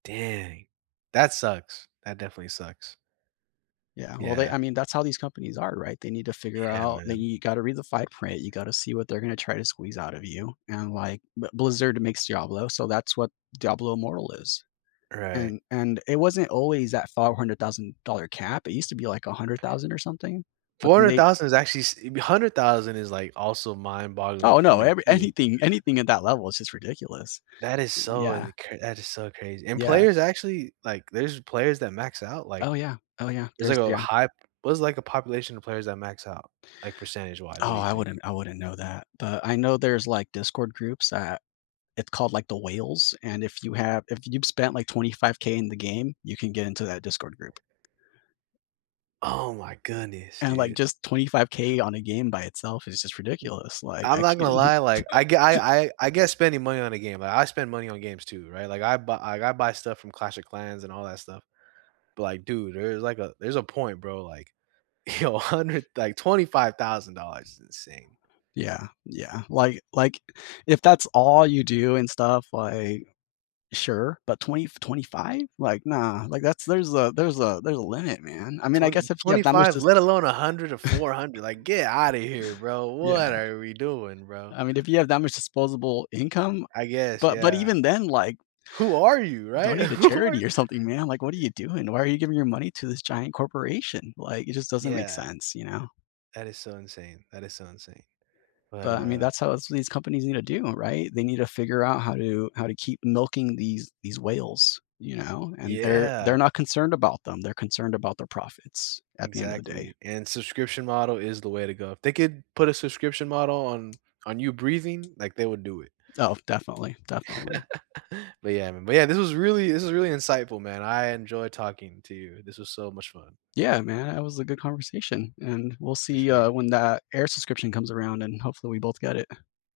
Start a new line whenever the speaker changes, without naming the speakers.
Dang. That sucks. That definitely sucks.
Yeah, well, they
Yeah.
I mean, that's how these companies are, right? They need to figure
Yeah,
out that
man.
You gotta read the fine print. You gotta see what they're gonna try to squeeze out of you, and, like, B Blizzard to makes Diablo, so that's what Diablo Immortal is,
Right.
and and it wasn't always that $500,000 cap, it used to be like $100,000 or something. But
four
then
hundred
they
thousand is actually s uh, be $100,000 is, like, also mind-boggling
Oh,
for
no,
me
every
too.
anything- anything at that level is just ridiculous.
That is so
Yeah.
in cra that is so crazy, and
Yeah.
players actually Like, there's players that max out, like,
Oh, yeah. Oh, yeah.
there's, like,
There's
a
Yeah.
high p What is, like, the population of players that max out, like, percentage wise? What
Oh,
do you
I
think?
wouldn't I wouldn't know that, but I know there's, like, Discord groups that it called, like, The Whales, and if you have if you've spent, like, $25,000 in the game, you can get into that Discord group.
Oh my goodness,
And, like,
dude.
just $25,000 on a game by itself is just
M
ridiculous. Like,
I'm
I
not gonna
can't
lie, like, I g I I I get spending money on a game, I I spend money on games too, right? Like, I bu like, I buy stuff from Clash of Clans and all that stuff. But, like, dude, there's like a there's a point, bro, like, you know, a hundred like, $25,000 is insane.
Yeah, yeah. Like like, if that's all you do and stuff, like, sure, but twenty-f $25,000? Like, nah, like, that's there's a there's a there's a limit, man. I mean, I
Twen
guess if you have that much
25,
just
let alone 100 or 400, like, get out of here, bro. What
Yeah.
are we doing, bro?
I mean, if you have that much disposable income, uh
I guess.
but but
Yeah.
even then, like
Who are you? Right?
donate to
Who are
charity or something, man, like, what are you doing? Why are you giving your money to this giant corporation? Like, it just doesn't make
Yeah.
sense, you know?
That is so insane. That is so insane. But,
But, I mean,
uh
that's how s these companies need to do 'em, right? They need to figure out how to how to keep milking these these whales, you know, and they're
Yeah.
they're not concerned about them, they're concerned about their profits at the end of the day.
Exactly, and subscription model is the way to go. If they could put a subscription model on on you breathing, like, they would do it.
Oh, definitely. Definitely.
But, yeah, man. But, yeah, this was really this was really insightful, man. I enjoyed talking to you. This was so much fun.
Yeah, man. That was a good conversation, and we'll
For
see, uh,
sure.
when that air subscription comes around, and hopefully we both get it.